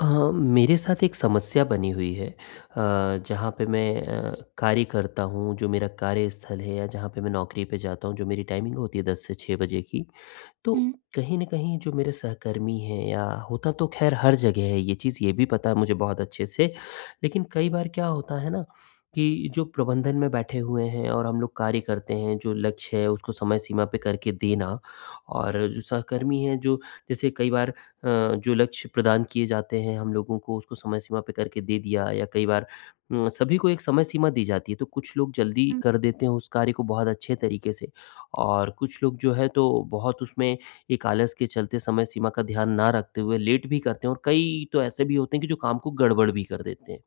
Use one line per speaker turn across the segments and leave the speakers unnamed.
अ, मेरे साथ एक समस्या बनी हुई है जहाँ पे मैं कार्य करता हूँ जो मेरा कार्यस्थल है या जहाँ पे मैं नौकरी पे जाता हूँ जो मेरी टाइमिंग होती है 10 से 6 बजे की तो
हुँ,
कहीं ना कहीं जो मेरे सहकर्मी हैं या होता तो खैर हर जगह है ये चीज़, ये भी पता है मुझे बहुत अच्छे से। लेकिन कई बार क्या होता है ना कि जो प्रबंधन में बैठे हुए हैं और हम लोग कार्य करते हैं जो लक्ष्य है उसको समय सीमा पे करके देना, और जो सहकर्मी हैं जो जैसे कई बार अ, जो लक्ष्य प्रदान किए जाते हैं हम लोगों को उसको समय सीमा पे करके दे दिया, या कई बार सभी को एक समय सीमा दी जाती है तो कुछ लोग जल्दी
हुँ,
कर देते हैं उस कार्य को बहुत अच्छे तरीके से, और कुछ लोग जो है तो बहुत उसमें एक आलस के चलते समय सीमा का ध्यान ना रखते हुए लेट भी करते हैं, और कई तो ऐसे भी होते हैं कि जो काम को गड़बड़ भी कर देते हैं।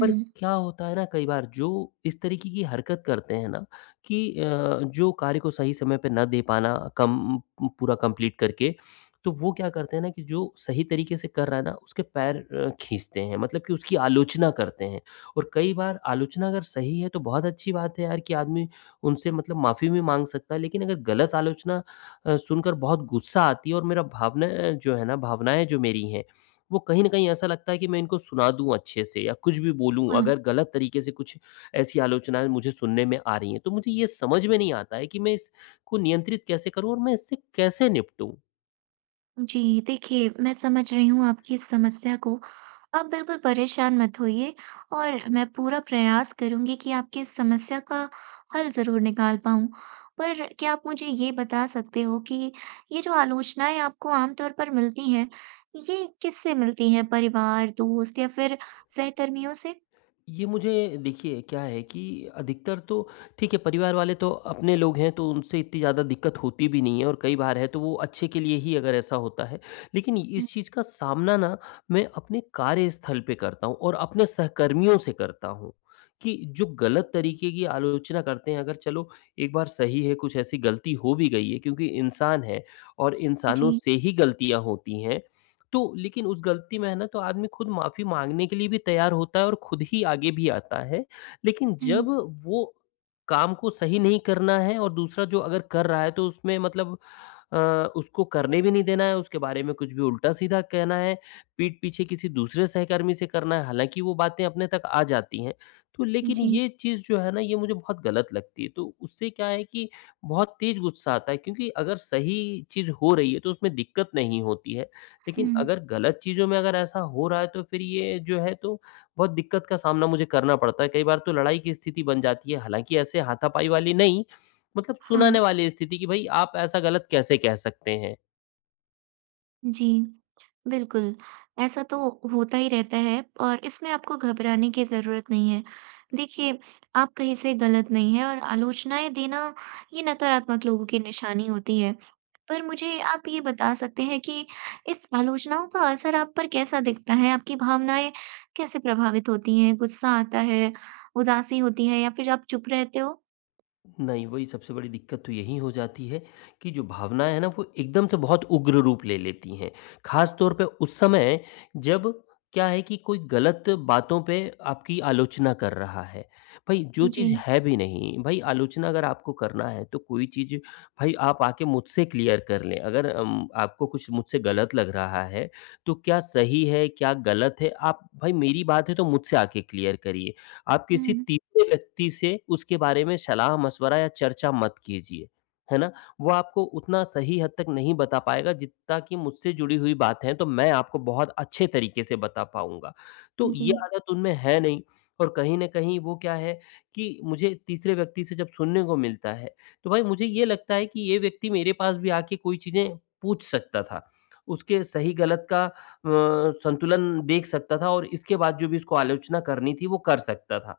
पर क्या होता है ना, कई बार जो इस तरीके की हरकत करते हैं ना कि जो कार्य को सही समय पे ना दे पाना, कम पूरा कंप्लीट करके, तो वो क्या करते हैं ना कि जो सही तरीके से कर रहा है ना उसके पैर खींचते हैं, मतलब कि उसकी आलोचना करते हैं। और कई बार आलोचना अगर सही है तो बहुत अच्छी बात है यार कि आदमी उनसे मतलब माफ़ी भी माँग सकता है, लेकिन अगर गलत आलोचना सुनकर बहुत गुस्सा आती है, और मेरा भावना जो है ना, भावनाएँ जो मेरी हैं वो कहीं न कहीं ऐसा लगता है कि मैं इनको सुना दूँ अच्छे से या कुछ भी बोलूँ।
हाँ।
अगर गलत तरीके से कुछ ऐसी आलोचनाएँ मुझे सुनने में आ रही हैं, तो मुझे ये समझ में नहीं आता है कि मैं इसको नियंत्रित कैसे करूँ और मैं इससे कैसे निपटूँ?
जी, देखिए मैं समझ रही हूँ आपकी इस समस्या को। आप बिल्कुल परेशान मत होइए और मैं पूरा प्रयास करूँगी कि आपकी इस समस्या का हल ज़रूर निकाल पाऊँ। पर क्या आप मुझे ये बता सकते हो कि ये जो आलोचनाएँ आपको आम तौर पर मिलती हैं, ये किससे मिलती हैं? परिवार, दोस्त या फिर सहकर्मियों से?
ये मुझे देखिए क्या है कि अधिकतर तो ठीक है, परिवार वाले तो अपने लोग हैं तो उनसे इतनी ज़्यादा दिक्कत होती भी नहीं है, और कई बार है तो वो अच्छे के लिए ही अगर ऐसा होता है। लेकिन
हुँ,
इस चीज़ का सामना ना मैं अपने कार्यस्थल पे करता हूँ और अपने सहकर्मियों से करता हूँ कि जो गलत तरीके की आलोचना करते हैं। अगर चलो एक बार सही है, कुछ ऐसी गलती हो भी गई है क्योंकि इंसान है, और इंसानों
जी,
से ही गलतियां होती हैं, तो लेकिन उस गलती में है ना तो आदमी खुद माफ़ी माँगने के लिए भी तैयार होता है और खुद ही आगे भी आता है। लेकिन
हुँ,
जब वो काम को सही नहीं करना है और दूसरा जो अगर कर रहा है तो उसमें मतलब अ, उसको करने भी नहीं देना है, उसके बारे में कुछ भी उल्टा-सीधा कहना है, पीठ पीछे किसी दूसरे सहकर्मी से करना है, हालाँकि वो बातें अपने तक आ जाती हैं। तो लेकिन
जी,
ये चीज़ जो है ना ये मुझे बहुत गलत लगती है, तो उससे क्या है कि बहुत तेज़ गुस्सा आता है, क्योंकि अगर सही चीज़ हो रही है तो उसमें दिक्कत नहीं होती है। लेकिन
हुँ,
अगर गलत चीज़ों में अगर ऐसा हो रहा है तो फिर ये जो है तो बहुत दिक्कत का सामना मुझे करना पड़ता है। कई बार तो लड़ाई की स्थिति बन जाती है, हालाँकि ऐसे हाथापाई वाली नहीं, मतलब
हाँ।
सुनाने वाली स्थिति कि भई आप ऐसा गलत कैसे कह सकते हैं?
जी, बिल्कुल। ऐसा तो होता ही रहता है और इसमें आपको घबराने की ज़रूरत नहीं है। देखिए, आप कहीं से गलत नहीं हैं और आलोचनाएँ देना, ये नकारात्मक लोगों की निशानी होती है। पर मुझे आप ये बता सकते हैं कि इस आलोचनाओं का असर आप पर कैसा दिखता है? आपकी भावनाएँ कैसे प्रभावित होती हैं? गुस्सा आता है, उदासी होती है या फिर आप चुप रहते हो?
नहीं, वही सबसे बड़ी दिक्कत तो यही हो जाती है कि जो भावनाएँ हैं ना, वो एकदम से बहुत उग्र रूप ले लेती हैं। ख़ास तौर पे उस समय जब क्या है कि कोई गलत बातों पे आपकी आलोचना कर रहा है। भई जो
जी।
चीज़ है भी नहीं, भई आलोचना अगर आपको करना है तो कोई चीज़, भई आप आके मुझसे क्लियर कर लें। अगर आपको कुछ मुझसे गलत लग रहा है, तो क्या सही है, क्या गलत है, आप भई मेरी बात है तो मुझसे आके क्लियर करिए। आप किसी
हुँ,
तीसरे व्यक्ति से उसके बारे में सलाह-मशवरा या चर्चा मत कीजिए, है ना? वो आपको उतना सही हद तक नहीं बता पाएगा जितना कि मुझसे जुड़ी हुई बात है, तो मैं आपको बहुत अच्छे तरीके से बता पाऊँगा। तो
जी,
ये आदत उनमें है नहीं, और कहीं न कहीं वो क्या है कि मुझे तीसरे व्यक्ति से जब सुनने को मिलता है, तो भाई मुझे ये लगता है कि ये व्यक्ति मेरे पास भी आके कोई चीज़ें पूछ सकता था। उसके सही-गलत का अ, संतुलन देख सकता था, और इसके बाद जो भी उसको आलोचना करनी थी वो कर सकता था।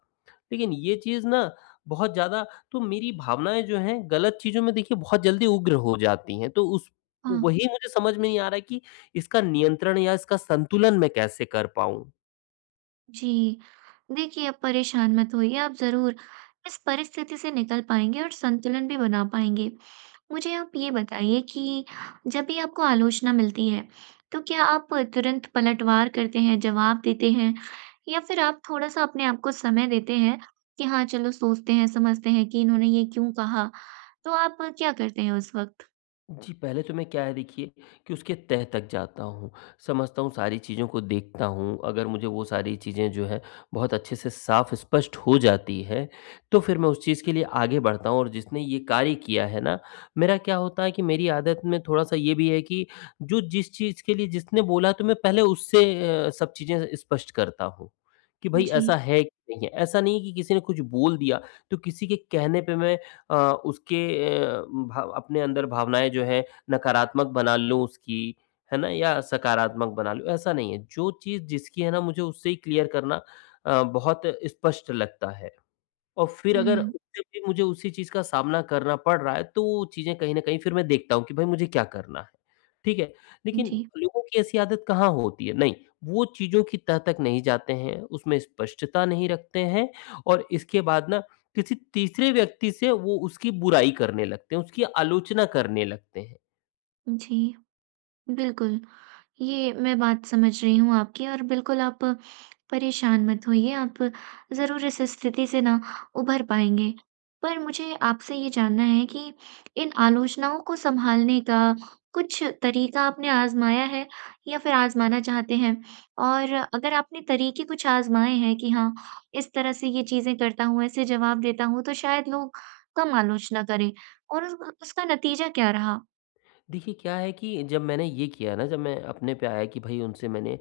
लेकिन ये चीज़ ना बहुत ज़्यादा, तो मेरी भावनाएँ जो हैं गलत चीज़ों में देखिए बहुत जल्दी उग्र हो जाती हैं। तो उस,
हाँ।
वही मुझे समझ में नहीं आ रहा है कि इसका नियंत्रण या इसका संतुलन मैं कैसे कर पाऊँ?
जी। देखिए, आप परेशान मत होइए, आप ज़रूर इस परिस्थिति से निकल पाएँगे और संतुलन भी बना पाएँगे। मुझे आप ये बताइए कि जब भी आपको आलोचना मिलती है, तो क्या आप तुरंत पलटवार करते हैं, जवाब देते हैं या फिर आप थोड़ा-सा अपने आप को समय देते हैं कि हाँ, चलो सोचते हैं, समझते हैं कि इन्होंने ये क्यों कहा? तो आप क्या करते हैं उस वक़्त?
जी, पहले तो मैं क्या है देखिए कि उसके तह तक जाता हूँ, समझता हूँ, सारी चीज़ों को देखता हूँ, अगर मुझे वो सारी चीज़ें जो है बहुत अच्छे से साफ़ स्पष्ट हो जाती है, तो फिर मैं उस चीज़ के लिए आगे बढ़ता हूँ, और जिसने ये कार्य किया है ना, मेरा क्या होता है कि मेरी आदत में थोड़ा-सा ये भी है कि जो जिस चीज़ के लिए जिसने बोला तो मैं पहले उससे सब चीज़ें स्पष्ट करता हूँ, कि भई ऐसा
जी।
है कि नहीं है। ऐसा नहीं कि किसी ने कुछ बोल दिया, तो किसी के कहने पे मैं अ, उसके अ, भाव अपने अंदर भावनाएँ जो हैं नकारात्मक बना लूँ उसकी, है ना? या सकारात्मक बना लूँ, ऐसा नहीं है। जो चीज़ जिसकी है ना, मुझे उससे ही क्लियर करना बहुत स्पष्ट लगता है। और फिर अगर हुँ।
हुँ,
उससे भी मुझे उसी चीज़ का सामना करना पड़ रहा है, तो वो चीज़ें कहीं न कहीं फिर मैं देखता हूँ कि भाई मुझे क्या करना है, ठीक है? लेकिन
जी,
लोगों की ऐसी आदत कहाँ होती है? नहीं, वो चीज़ों की तह तक नहीं जाते हैं, उसमें स्पष्टता नहीं रखते हैं, और इसके बाद ना किसी तीसरे व्यक्ति से वो उसकी बुराई करने लगते हैं, उसकी आलोचना करने लगते हैं।
जी। बिल्कुल, ये मैं बात समझ रही हूँ आपकी और बिल्कुल आप परेशान मत होइए, आप ज़रूर इस स्थिति से ना उभर पाएँगे। पर मुझे आपसे ये जानना है कि इन आलोचनाओं को सँभालने का कुछ तरीका आपने आज़माया है या फिर आज़माना चाहते हैं? और अगर आपने तरीके कुछ आज़माए हैं कि हाँ, इस तरह से ये चीज़ें करता हूँ, ऐसे जवाब देता हूँ, तो शायद लोग कम आलोचना करें और उस उसका नतीजा क्या रहा?
देखिए, क्या है कि जब मैंने ये किया ना, जब मैं अपने पे आया कि भई उनसे मैंने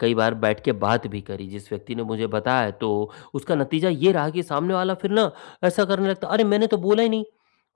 कई बार बैठ के बात भी करी, जिस व्यक्ति ने मुझे बताया, तो उसका नतीजा ये रहा कि सामने वाला फिर ना ऐसा करने लगता, "अरे! मैंने तो बोला ही नहीं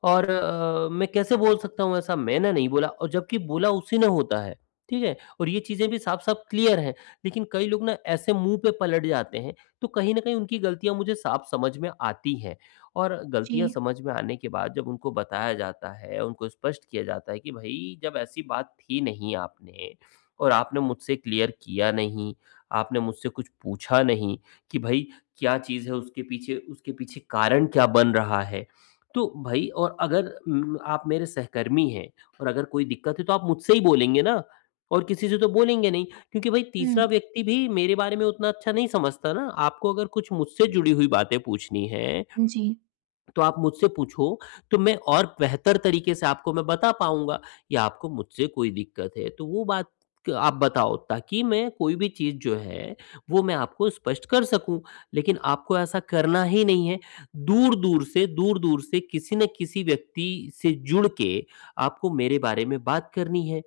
और मैं कैसे बोल सकता हूँ ऐसा? मैंने नहीं बोला", और जबकि बोला उसी ने होता है, ठीक है? और ये चीज़ें भी साफ-साफ क्लियर हैं, लेकिन कई लोग ना ऐसे मुँह पे पलट जाते हैं, तो कहीं न कहीं उनकी गलतियाँ मुझे साफ समझ में आती हैं। और गलतियाँ
जी।
समझ में आने के बाद जब उनको बताया जाता है, उनको स्पष्ट किया जाता है कि भई जब ऐसी बात थी नहीं, आपने और आपने मुझसे क्लियर किया नहीं, आपने मुझसे कुछ पूछा नहीं कि भई क्या चीज़ है उसके पीछे, उसके पीछे कारण क्या बन रहा है? तो भई और अगर आप मेरे सहकर्मी हैं और अगर कोई दिक्कत है तो आप मुझसे ही बोलेंगे ना, और किसी से तो बोलेंगे नहीं, क्योंकि भई तीसरा
हुँ,
व्यक्ति भी मेरे बारे में उतना अच्छा नहीं समझता ना। आपको अगर कुछ मुझसे जुड़ी हुई बातें पूछनी हैं
जी।
तो आप मुझसे पूछो, तो मैं और बेहतर तरीके से आपको मैं बता पाऊँगा। या आपको मुझसे कोई दिक्कत है तो वो बात क, आप बताओ ताकि मैं कोई भी चीज़ जो है वो मैं आपको स्पष्ट कर सकूँ। लेकिन आपको ऐसा करना ही नहीं है। दूर-दूर से, दूर-दूर से किसी न किसी व्यक्ति से जुड़ के आपको मेरे बारे में बात करनी है।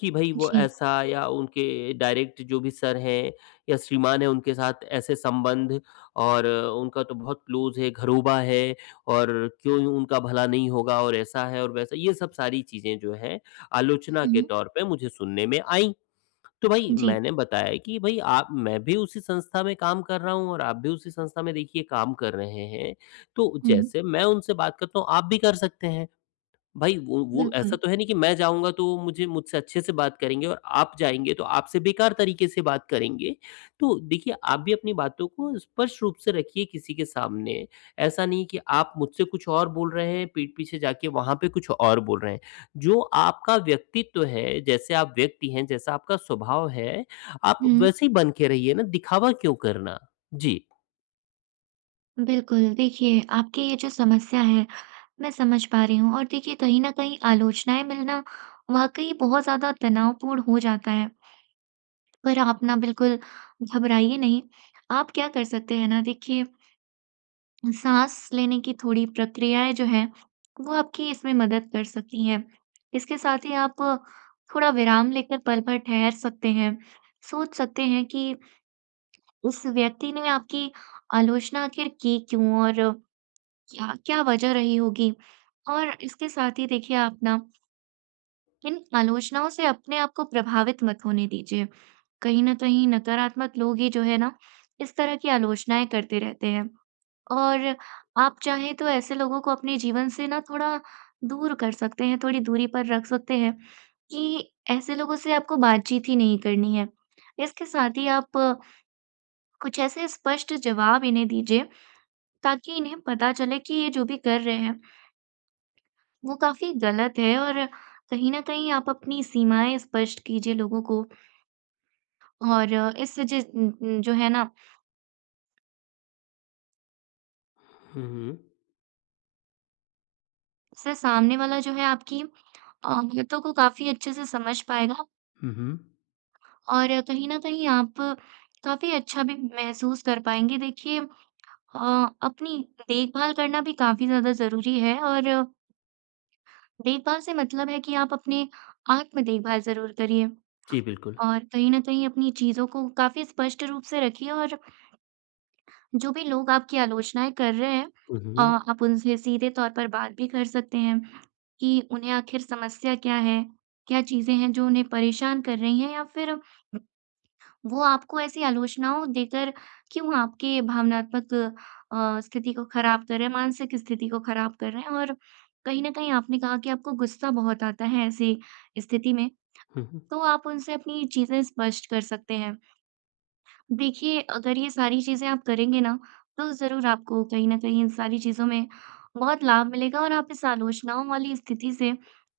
कि भई वो
जी।
ऐसा, या उनके डायरेक्ट जो भी सर हैं या श्रीमान हैं उनके साथ ऐसे संबंध, और उनका तो बहुत क्लोज़ है, घरोबा है, और क्यों ही उनका भला नहीं होगा, और ऐसा है और वैसा, ये सब सारी चीज़ें जो हैं आलोचना के
हुँ।
तौर पे मुझे सुनने में आईं। तो भई
जी।
मैंने बताया कि भई आप, मैं भी उसी संस्था में काम कर रहा हूँ और आप भी उसी संस्था में देखिए काम कर रहे हैं। तो
हुँ।
जैसे मैं उनसे बात करता हूँ, आप भी कर सकते हैं। भाई वो
बिल्कुल।
ऐसा तो है नहीं कि मैं जाऊँगा तो मुझे, मुझसे अच्छे से बात करेंगे और आप जाएँगे तो आपसे बेकार तरीके से बात करेंगे। तो देखिए, आप भी अपनी बातों को स्पष्ट रूप से रखिए किसी के सामने। ऐसा नहीं कि आप मुझसे कुछ और बोल रहे हैं, पीठ पीछे जाके वहाँ पे कुछ और बोल रहे हैं। जो आपका व्यक्तित्व है, जैसे आप व्यक्ति हैं, जैसा आपका स्वभाव है, आप
हुँ।
वैसे ही बन के रहिए ना, दिखावा क्यों करना? जी।
बिल्कुल, देखिए आपकी ये जो समस्या है, मैं समझ पा रही हूँ और देखिए कहीं न कहीं आलोचनाएँ मिलना वाक़ई बहुत ज़्यादा तनावपूर्ण हो जाता है। पर आप ना बिल्कुल घबराइए नहीं। आप क्या कर सकते हैं ना देखिए, साँस लेने की थोड़ी प्रक्रियाएँ जो हैं, वो आपकी इसमें मदद कर सकती हैं। इसके साथ ही आप थोड़ा विराम लेकर पल भर ठहर सकते हैं। सोच सकते हैं कि उस व्यक्ति ने आपकी आलोचना आखिर की क्यों और क्या क्या वजह रही होगी? और इसके साथ ही देखिए आप ना इन आलोचनाओं से अपने आप को प्रभावित मत होने दीजिए। कहीं न कहीं नकारात्मक लोग ही जो है ना, इस तरह की आलोचनाएँ करते रहते हैं। और आप चाहें तो ऐसे लोगों को अपने जीवन से ना थोड़ा दूर कर सकते हैं, थोड़ी दूरी पर रख सकते हैं कि ऐसे लोगों से आपको बातचीत ही नहीं करनी है। इसके साथ ही आप कुछ ऐसे स्पष्ट जवाब इन्हें दीजिए ताकि इन्हें पता चले कि ये जो भी कर रहे हैं, वो काफ़ी गलत है और कहीं न कहीं आप अपनी सीमाएँ स्पष्ट कीजिए लोगों को और इससे जो है ना,
हुँ, हुँ।
इससे सामने वाला जो है आपकी बातों को काफ़ी अच्छे से समझ पाएगा
हुँ, हुँ।
और कहीं न कहीं आप काफ़ी अच्छा भी महसूस कर पाएँगे। देखिए अपनी देखभाल करना भी काफ़ी ज़्यादा ज़रूरी है और देखभाल से मतलब है कि आप अपने आत्म देखभाल ज़रूर करिए।
जी, बिल्कुल।
और कहीं न कहीं अपनी चीज़ों को काफ़ी स्पष्ट रूप से रखिए और जो भी लोग आपकी आलोचनाएँ कर रहे हैं,
हुँ, हुँ।
आप उनसे सीधे तौर पर बात भी कर सकते हैं कि उन्हें आखिर समस्या क्या है? क्या चीज़ें हैं जो उन्हें परेशान कर रही हैं या फिर वो आपको ऐसी आलोचनाओं देकर क्यों आपके भावनात्मक स्थिति को खराब कर रहे हैं, मानसिक स्थिति को खराब कर रहे हैं? और कहीं न कहीं आपने कहा कि आपको गुस्सा बहुत आता है ऐसी स्थिति में,
हुँ, हुँ।
तो आप उनसे अपनी चीज़ें स्पष्ट कर सकते हैं। देखिए, अगर ये सारी चीज़ें आप करेंगे ना, तो ज़रूर आपको कहीं न कहीं इन सारी चीज़ों में बहुत लाभ मिलेगा और आप इस आलोचनाओं वाली स्थिति से,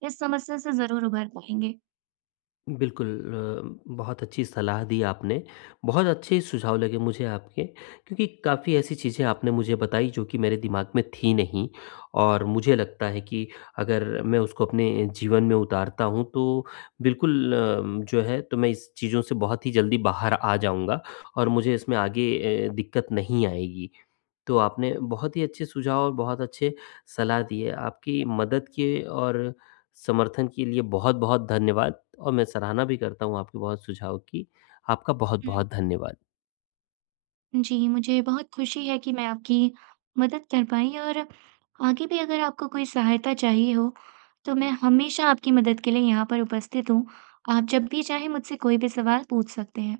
इस समस्या से ज़रूर उभर पाएँगे।
बिल्कुल बहुत अच्छी सलाह दी आपने। बहुत अच्छे सुझाव लगे मुझे आपके, क्योंकि काफ़ी ऐसी चीज़ें आपने मुझे बताई जो कि मेरे दिमाग में थी नहीं, और मुझे लगता है कि अगर मैं उसको अपने जीवन में उतारता हूँ तो बिल्कुल जो है तो मैं इस चीज़ों से बहुत ही जल्दी बाहर आ जाऊँगा, और मुझे इसमें आगे दिक्कत नहीं आएगी। तो आपने बहुत ही अच्छे सुझाव और बहुत अच्छे सलाह दिए। आपकी मदद के और समर्थन के लिए बहुत-बहुत धन्यवाद, और मैं सराहना भी करता हूँ आपके बहुत सुझाव की। आपका
हुँ।
बहुत-बहुत धन्यवाद।
जी, मुझे बहुत खुशी है कि मैं आपकी मदद कर पाई और आगे भी अगर आपको कोई सहायता चाहिए हो, तो मैं हमेशा आपकी मदद के लिए यहाँ पर उपस्थित हूँ। आप जब भी चाहें मुझसे कोई भी सवाल पूछ सकते हैं।